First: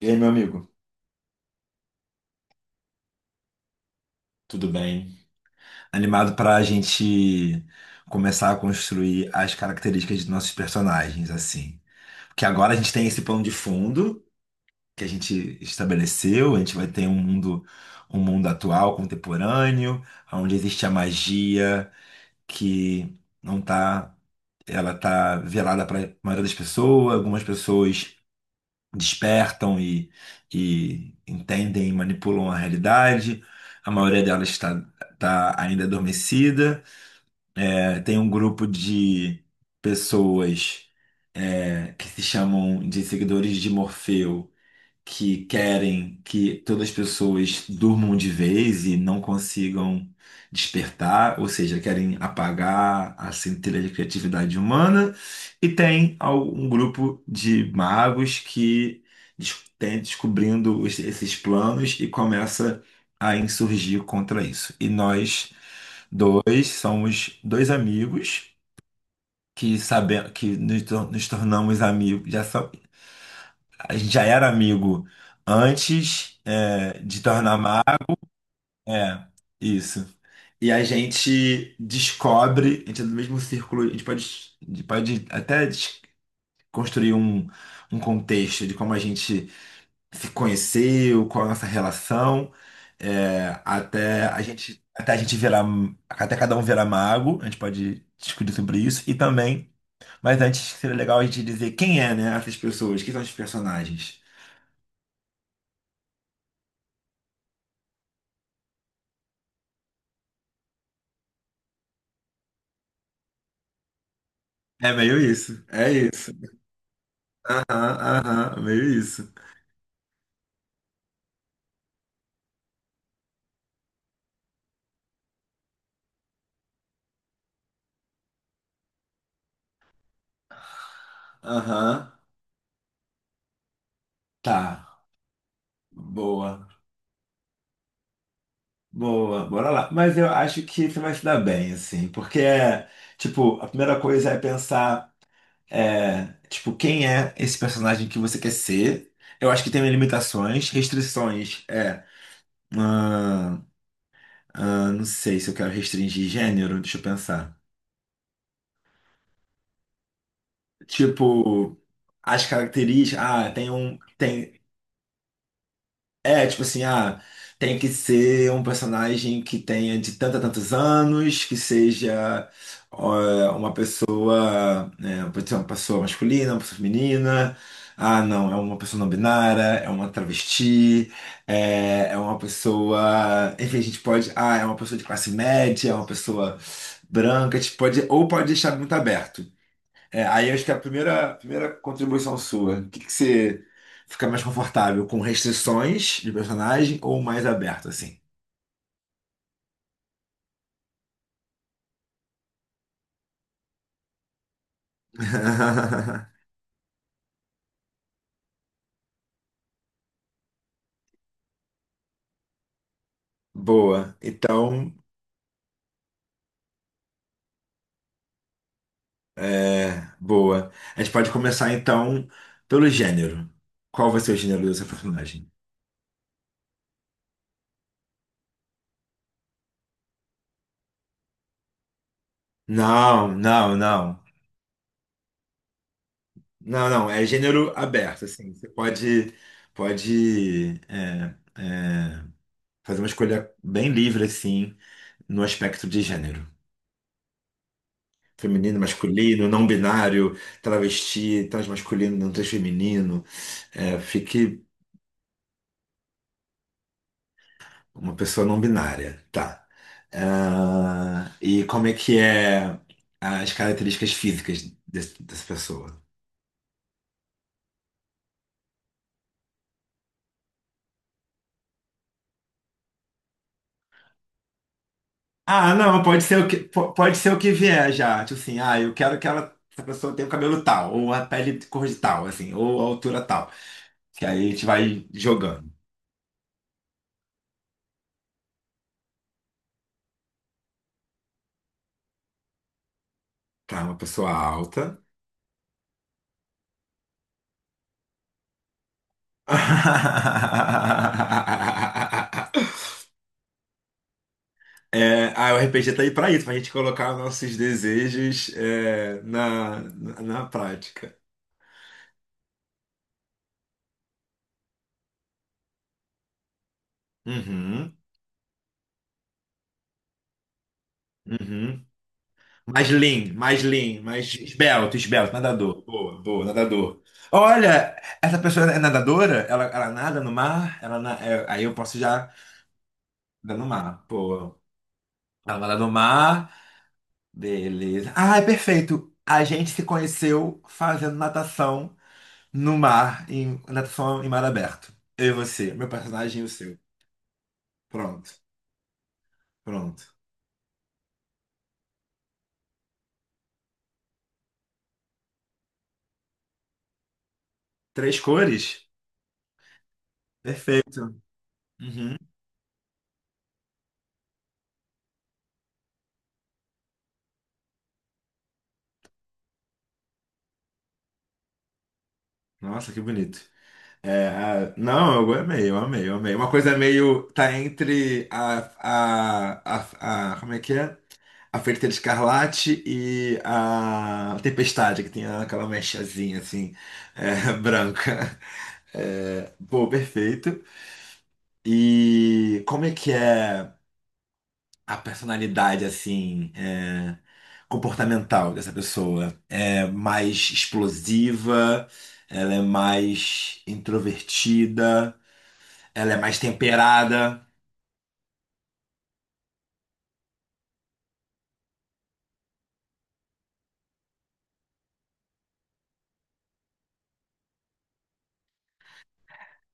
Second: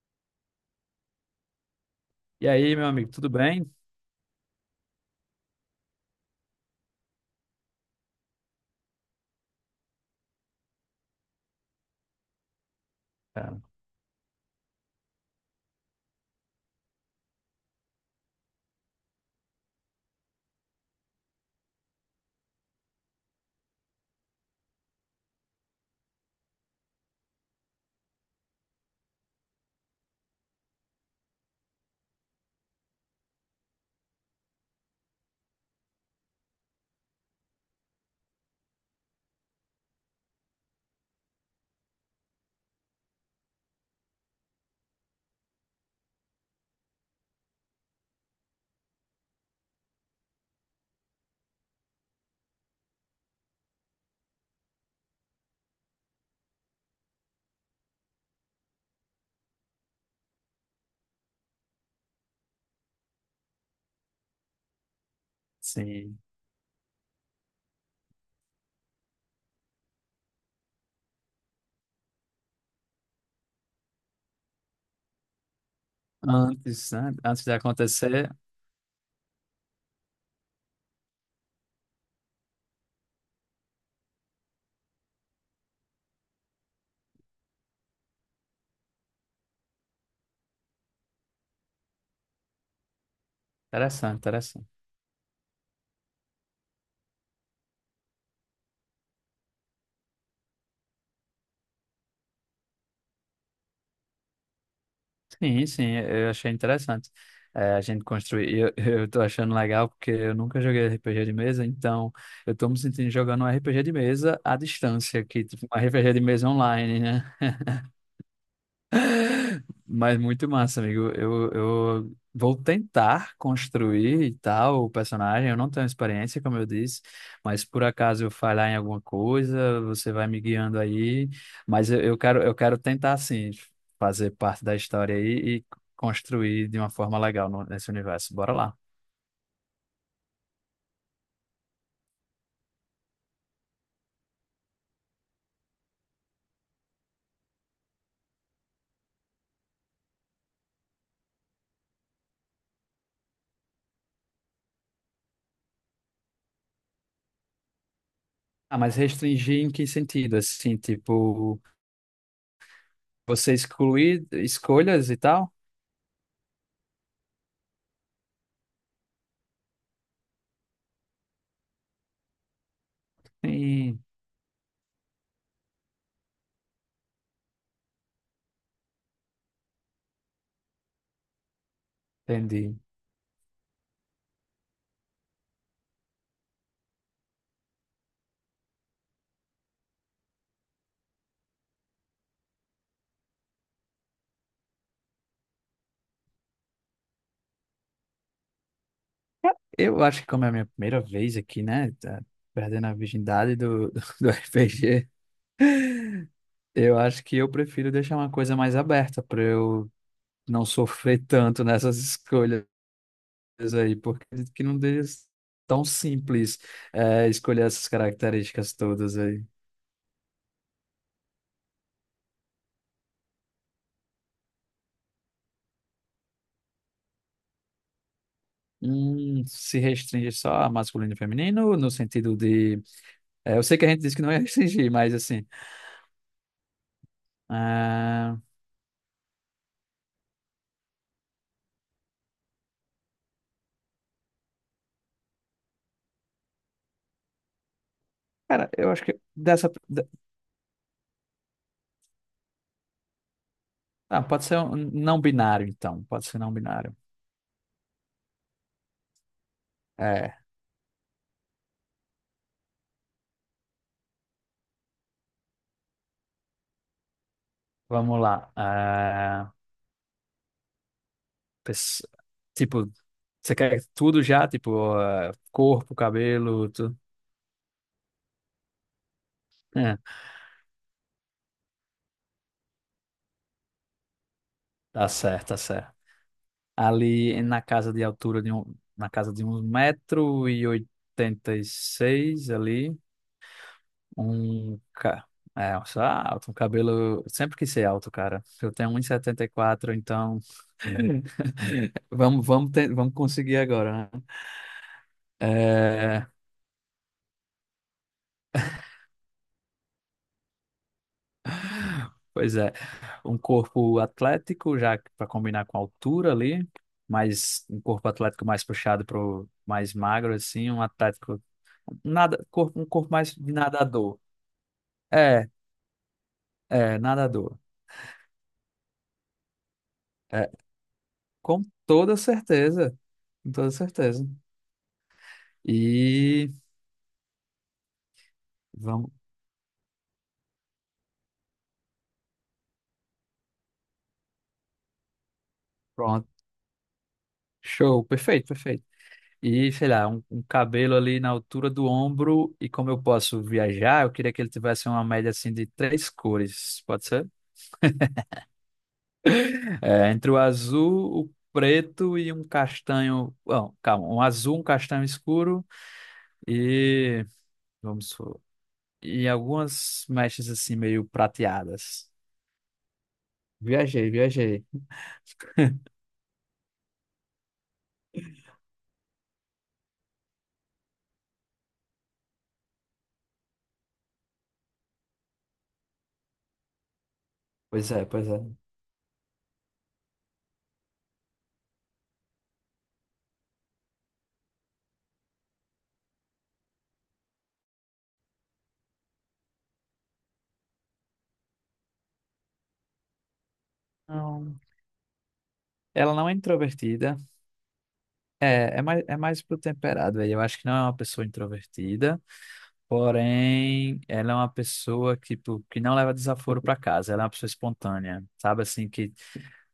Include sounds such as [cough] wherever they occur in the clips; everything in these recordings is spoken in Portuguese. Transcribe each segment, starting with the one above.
E aí, meu amigo, E aí, meu amigo, tudo bem? tudo bem? Animado para a gente começar a construir as características de nossos personagens, assim. Porque agora a gente tem esse plano de Cara, fundo que a gente estabeleceu, a gente vai ter um mundo atual, contemporâneo, onde existe a magia que não tá, ela tá velada para a maioria das pessoas. Algumas pessoas despertam e entendem e manipulam a realidade. A maioria delas está tá ainda adormecida. É, tem um grupo de pessoas é, que se chamam de seguidores de Morfeu, que querem que todas as pessoas durmam de vez e não consigam despertar, ou seja, querem apagar a centelha de criatividade humana, e tem um grupo de magos que tem descobrindo esses planos e começa a insurgir contra isso. E nós sim. dois somos dois amigos que sabemos que nos tornamos amigos, a gente já era amigo antes, Antes, é, né? de Antes de tornar mar. acontecer, É, isso. E a gente descobre, a gente é do mesmo círculo, a gente pode até construir um contexto de como a gente se conheceu, qual a nossa relação, é, interessante, interessante. Até cada um virar mago. A gente pode discutir sobre isso, e também, mas antes seria legal a gente dizer quem é, né, essas pessoas, quem são os personagens. Sim, sim, eu achei interessante. É, a gente construir. [laughs] Eu tô achando legal porque eu nunca joguei RPG de mesa, então eu tô me sentindo jogando um RPG de mesa à É meio distância, que isso. tipo um É RPG de isso. mesa online, né? Aham, aham, meio isso. Mas muito massa, amigo. Eu vou tentar construir e tal o personagem. Eu não tenho experiência, como eu disse, mas por acaso eu falhar em alguma coisa, você vai me guiando aí. Mas eu, Aham. eu quero, eu quero tentar, assim, fazer parte da Tá. história aí e Boa. construir de uma forma legal nesse universo. Bora lá. Boa. Bora lá. Mas eu acho que você vai se dar bem, assim. Porque, é, tipo, a primeira coisa é pensar, é, tipo, quem é esse personagem que você quer ser? Eu acho que tem limitações, restrições. É. ah, não sei se eu quero restringir gênero, deixa eu pensar. Ah, mas restringir em que sentido? Assim, tipo, Tipo, as características. Ah, você tem um. excluir Tem. escolhas e tal? É, tipo assim, tem que ser um personagem que tenha de tantos a tantos anos, que seja ó, uma Sim, pessoa, né, pode ser uma pessoa masculina, uma pessoa feminina. Ah, não, é uma pessoa não binária, é uma travesti, é uma entendi. pessoa. Enfim, a gente pode. Ah, é uma pessoa de classe média, é uma pessoa branca, a gente pode, ou pode deixar muito aberto. É, aí acho que é a primeira contribuição sua, o que, que você fica mais confortável, com restrições de personagem ou mais aberto, assim? Eu acho que como é a minha primeira vez aqui, né? Tá perdendo a virgindade do [laughs] do RPG, [laughs] eu acho que eu prefiro deixar uma coisa mais aberta para eu não sofrer tanto nessas escolhas aí, Boa. porque acredito que não Então, deixa tão simples escolher essas características todas aí. é, boa. A gente pode começar então pelo gênero. Qual vai ser o gênero do seu personagem? Se restringe só a masculino e feminino, no sentido de. Não, É, eu não, sei que a gente disse não. que não ia restringir, mas assim. Não, não. É gênero aberto, ah, assim. Você pode fazer uma escolha bem livre, assim, no aspecto de gênero. Cara, Feminino, eu acho que masculino, não dessa. binário, travesti, transmasculino, não transfeminino. É, Ah, pode ser fique um não binário, então. Pode ser não binário. uma pessoa não binária, tá? É, Ah, e como é que é as características físicas dessa pessoa? vamos lá. Ah, pes- tipo, você quer tudo já? Tipo, ah, Ah, corpo, não, pode ser o que, cabelo, tudo. pode ser o que vier já. Tipo assim, ah, eu quero que ela, essa É, pessoa tenha o cabelo tal, ou a pele de cor de tal, assim, ou a altura tal. Que aí a gente vai tá certo, tá jogando. certo. Ali na casa de altura de um, na casa de um metro e oitenta e seis ali, Tá, uma pessoa um alta. ca... É, eu sou alto, um cabelo... Sempre quis ser alto, cara. Eu tenho um e setenta e quatro, então... [laughs] [laughs] Vamos conseguir agora, né? É, ah, o G tá aí É, pra isso, pra gente colocar nossos desejos na prática. pois é, um corpo atlético, já para combinar com a altura ali, mas um Uhum, corpo atlético mais puxado para o mais magro, assim, um atlético, uhum. nada, corpo, um Mais corpo lean, mais de mais lean, nadador. mais esbelto, esbelto, É, nadador. Boa, boa, é, nadador. nadador. Olha, essa pessoa é nadadora? Ela nada no É, mar? É, com aí eu posso toda já certeza, com nadar no toda mar. certeza. Pô, ela nada no E mar, beleza. Ah, é vamos, perfeito. A gente se conheceu fazendo natação no mar, em natação em mar aberto. Eu e você, meu pronto, personagem e o seu. show, Pronto, perfeito, perfeito. E, sei pronto. lá, um cabelo ali na altura do ombro, e como eu posso viajar, eu queria que ele tivesse uma média, assim, de três cores, pode ser? Três cores? É, entre o Perfeito. azul, o Uhum. preto e um castanho. Não, calma, um azul, um castanho escuro e. Vamos supor, e algumas mechas assim meio prateadas. Nossa, que bonito. Viajei, É, viajei. Não, eu amei, eu amei, eu amei. Uma coisa meio. Tá entre como é que é? A Feiticeira Escarlate e a Tempestade, que tem aquela mechazinha assim, [laughs] Pois é, pois branca. é. É, pô, perfeito. E como é que é a personalidade, assim, é, comportamental dessa pessoa? É mais explosiva, ela é mais Não. introvertida, ela Ela é não é mais introvertida. temperada. É mais pro temperado aí. Eu acho que não é uma pessoa introvertida. Porém, ela é uma pessoa que, tipo, que não leva desaforo pra casa. Ela é uma pessoa espontânea, sabe? Assim, que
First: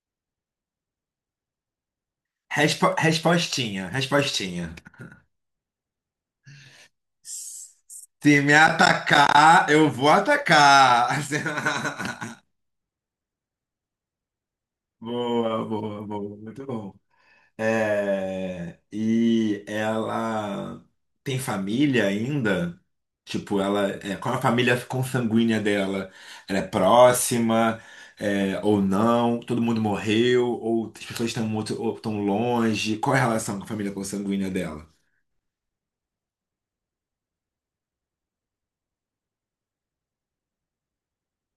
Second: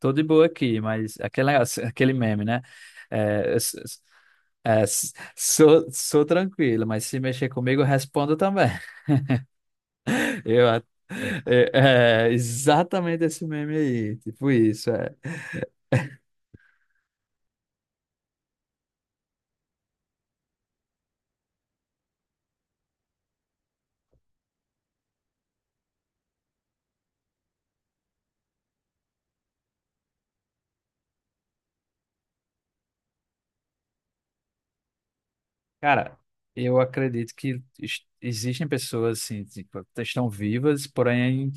tô de boa aqui, mas aquele meme, né? É, s- Respostinha, s- respostinha. Sou, sou tranquilo, mas se mexer comigo, eu respondo Se me também. atacar, eu vou [laughs] Eu, a- atacar. é, é, [laughs] exatamente esse meme aí, tipo isso, é. Boa, boa, boa, muito bom. É, e ela tem família ainda, tipo, qual é a família consanguínea dela? Ela é próxima, ou não? Todo mundo morreu, ou as pessoas estão muito, ou estão longe? Qual é a relação com a família consanguínea dela? Cara, eu acredito que existem pessoas assim, tipo, estão vivas, porém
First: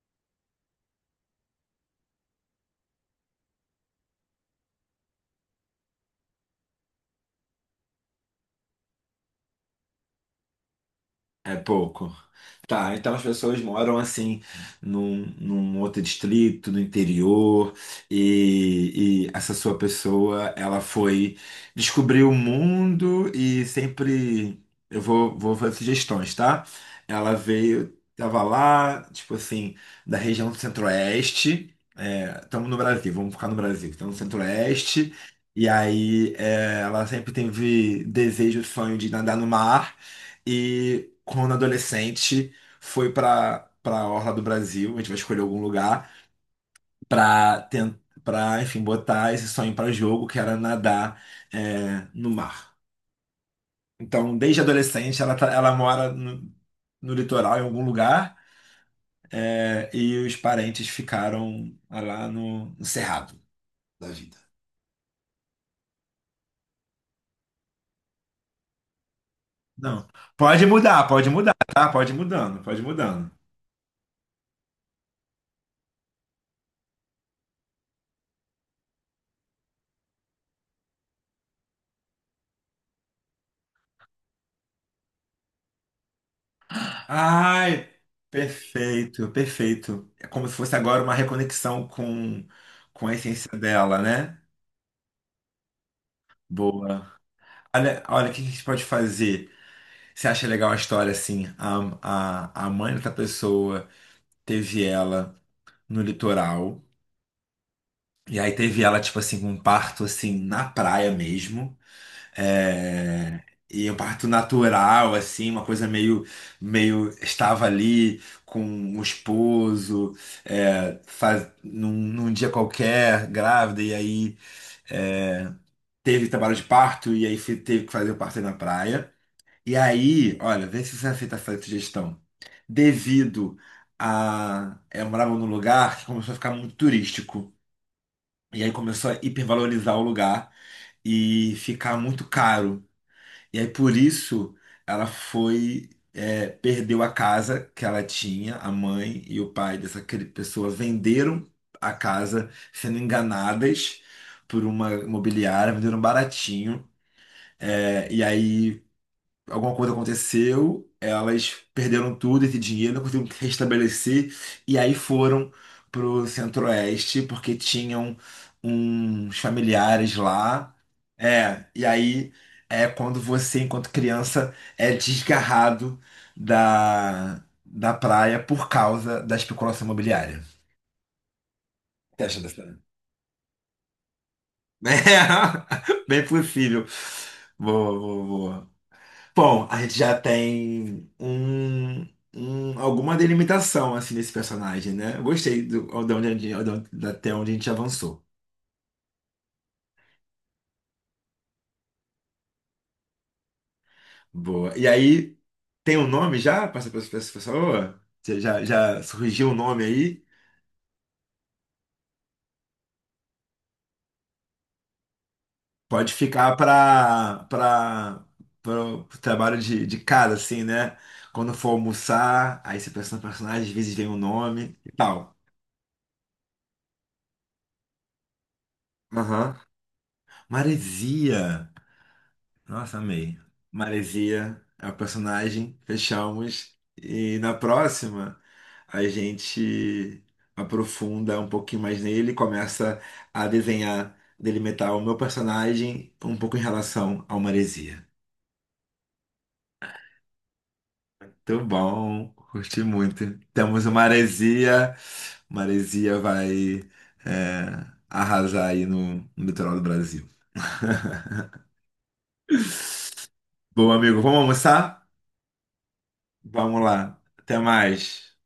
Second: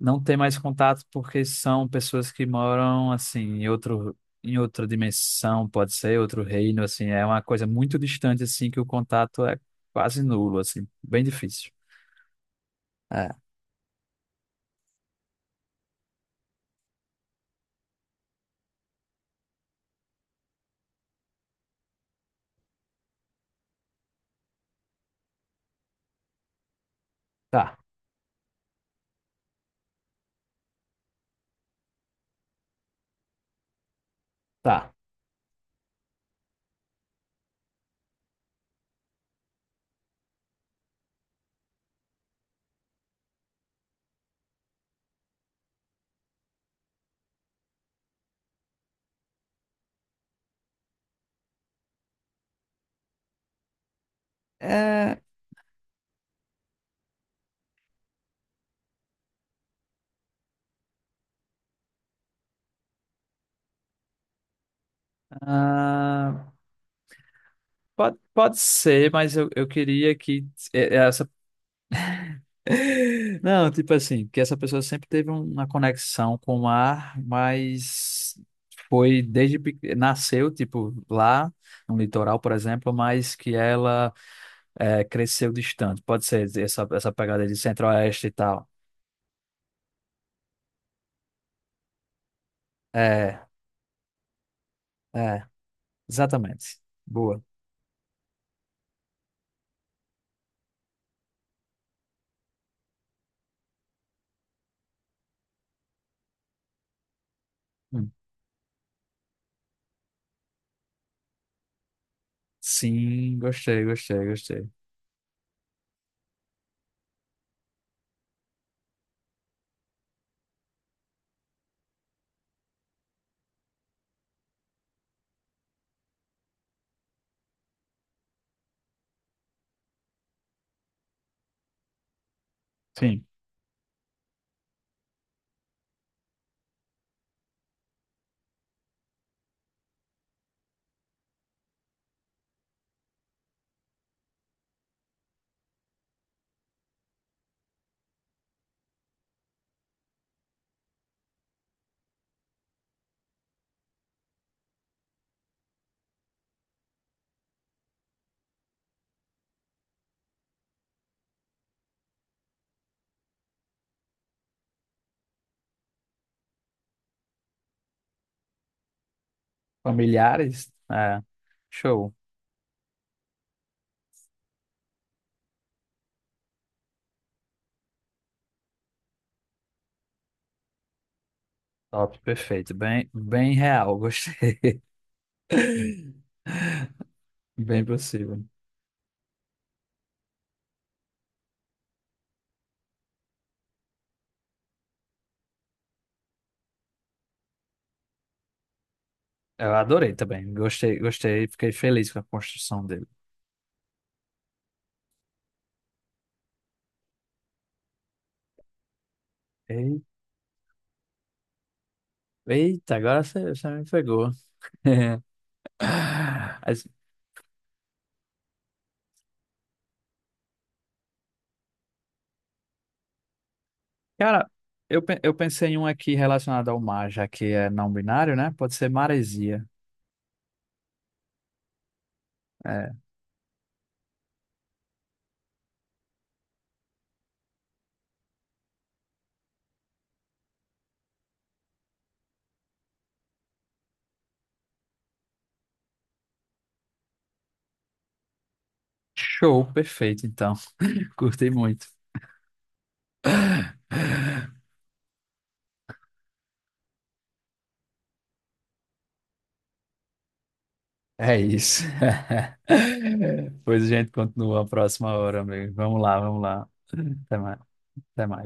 não ter mais contato porque são pessoas que moram assim em outro em outra dimensão, pode ser outro reino, assim, é uma coisa muito distante assim que o contato é quase nulo, assim, bem É difícil. pouco. Tá, então as É, pessoas moram assim num outro distrito, no interior, e essa sua pessoa, ela foi descobrir o mundo, e sempre eu vou fazer sugestões, tá? Ela tá, veio, tava lá, tipo assim, da região do Centro-Oeste. Estamos no Brasil, vamos ficar no Brasil. Estamos no tá. Centro-Oeste. E aí, ela sempre teve desejo, sonho de nadar no mar. E quando adolescente, foi para Orla do Brasil. A gente vai escolher algum lugar para tentar, para, enfim, botar esse sonho pra jogo, que era nadar no mar. Então, desde adolescente, É, ela mora no litoral, em algum lugar, e os parentes ficaram lá no cerrado da vida. ah, pode, pode ser, mas eu Não, queria que eh, pode essa mudar, tá? Pode ir mudando, pode ir mudando. [laughs] não, tipo assim, que essa pessoa sempre teve uma conexão com o mar, mas foi desde pequena, nasceu tipo lá no litoral, por exemplo, mas que ela é, cresceu distante. Pode ser essa, essa pegada de Ai, centro-oeste e tal. perfeito, perfeito. É como se fosse agora uma reconexão com a É, essência dela, né? é, exatamente. Boa. Boa. Olha, olha, o que a gente pode fazer? Você acha legal a história assim? A mãe da pessoa teve ela no litoral, Hum. e aí teve ela, tipo assim, com um parto assim na praia mesmo. Sim, É, gostei, e um parto gostei, gostei. natural, assim, uma coisa meio estava ali com o esposo, é, faz, num dia qualquer, grávida, e aí é, teve trabalho de parto, e aí teve que fazer o parto aí na praia. E aí, olha, vê se você aceita essa sugestão. Sim, Devido Eu morava num lugar que começou a ficar muito turístico, e aí começou a hipervalorizar o lugar e ficar muito caro. E aí por isso ela foi, perdeu a casa que ela tinha, a mãe e o pai dessa pessoa venderam a casa sendo enganadas por uma imobiliária, venderam baratinho. É, e aí alguma coisa aconteceu, elas perderam tudo, esse dinheiro, não conseguiram se restabelecer, e aí foram pro Centro-Oeste, porque tinham uns familiares familiares? lá. É, É, e show. aí é quando você, enquanto criança, é desgarrado da praia por causa da especulação imobiliária. O Top, que acha dessa? perfeito. [laughs] Bem, bem real, gostei. [laughs] É, bem possível. Bem Boa, boa, possível. boa. Bom, a gente já tem alguma delimitação assim desse personagem, né? Eu gostei do, de onde, a gente- de onde- até onde a gente avançou. Eu adorei também. Gostei, gostei. Fiquei feliz com a construção dele. Boa. E aí, tem um nome já para essa pra essa pessoa? Você já surgiu o um nome Ei- aí? Eita, agora você, você me pegou. [laughs] Pode ficar Mas, para o trabalho de casa, assim, né? Quando for almoçar, aí você pensa no personagem, às vezes vem o cara, nome e eu, eu tal. pensei em um aqui relacionado ao mar, já que é não binário, né? Pode ser Aham. maresia. Maresia. Nossa, É. amei. Maresia é o personagem, fechamos. E na próxima, a gente aprofunda um pouquinho mais nele, começa a desenhar, delimitar o meu personagem um pouco em relação ao Maresia. Show, perfeito, então. [laughs] Curti Muito muito. bom, curti muito. Temos o Maresia. Maresia vai, arrasar aí no litoral do Brasil. [laughs] É isso. [laughs] Pois a Bom, gente amigo, vamos continua a almoçar? próxima hora, amigo. Vamos lá, vamos lá. Vamos lá. Até Até mais. mais. Até mais.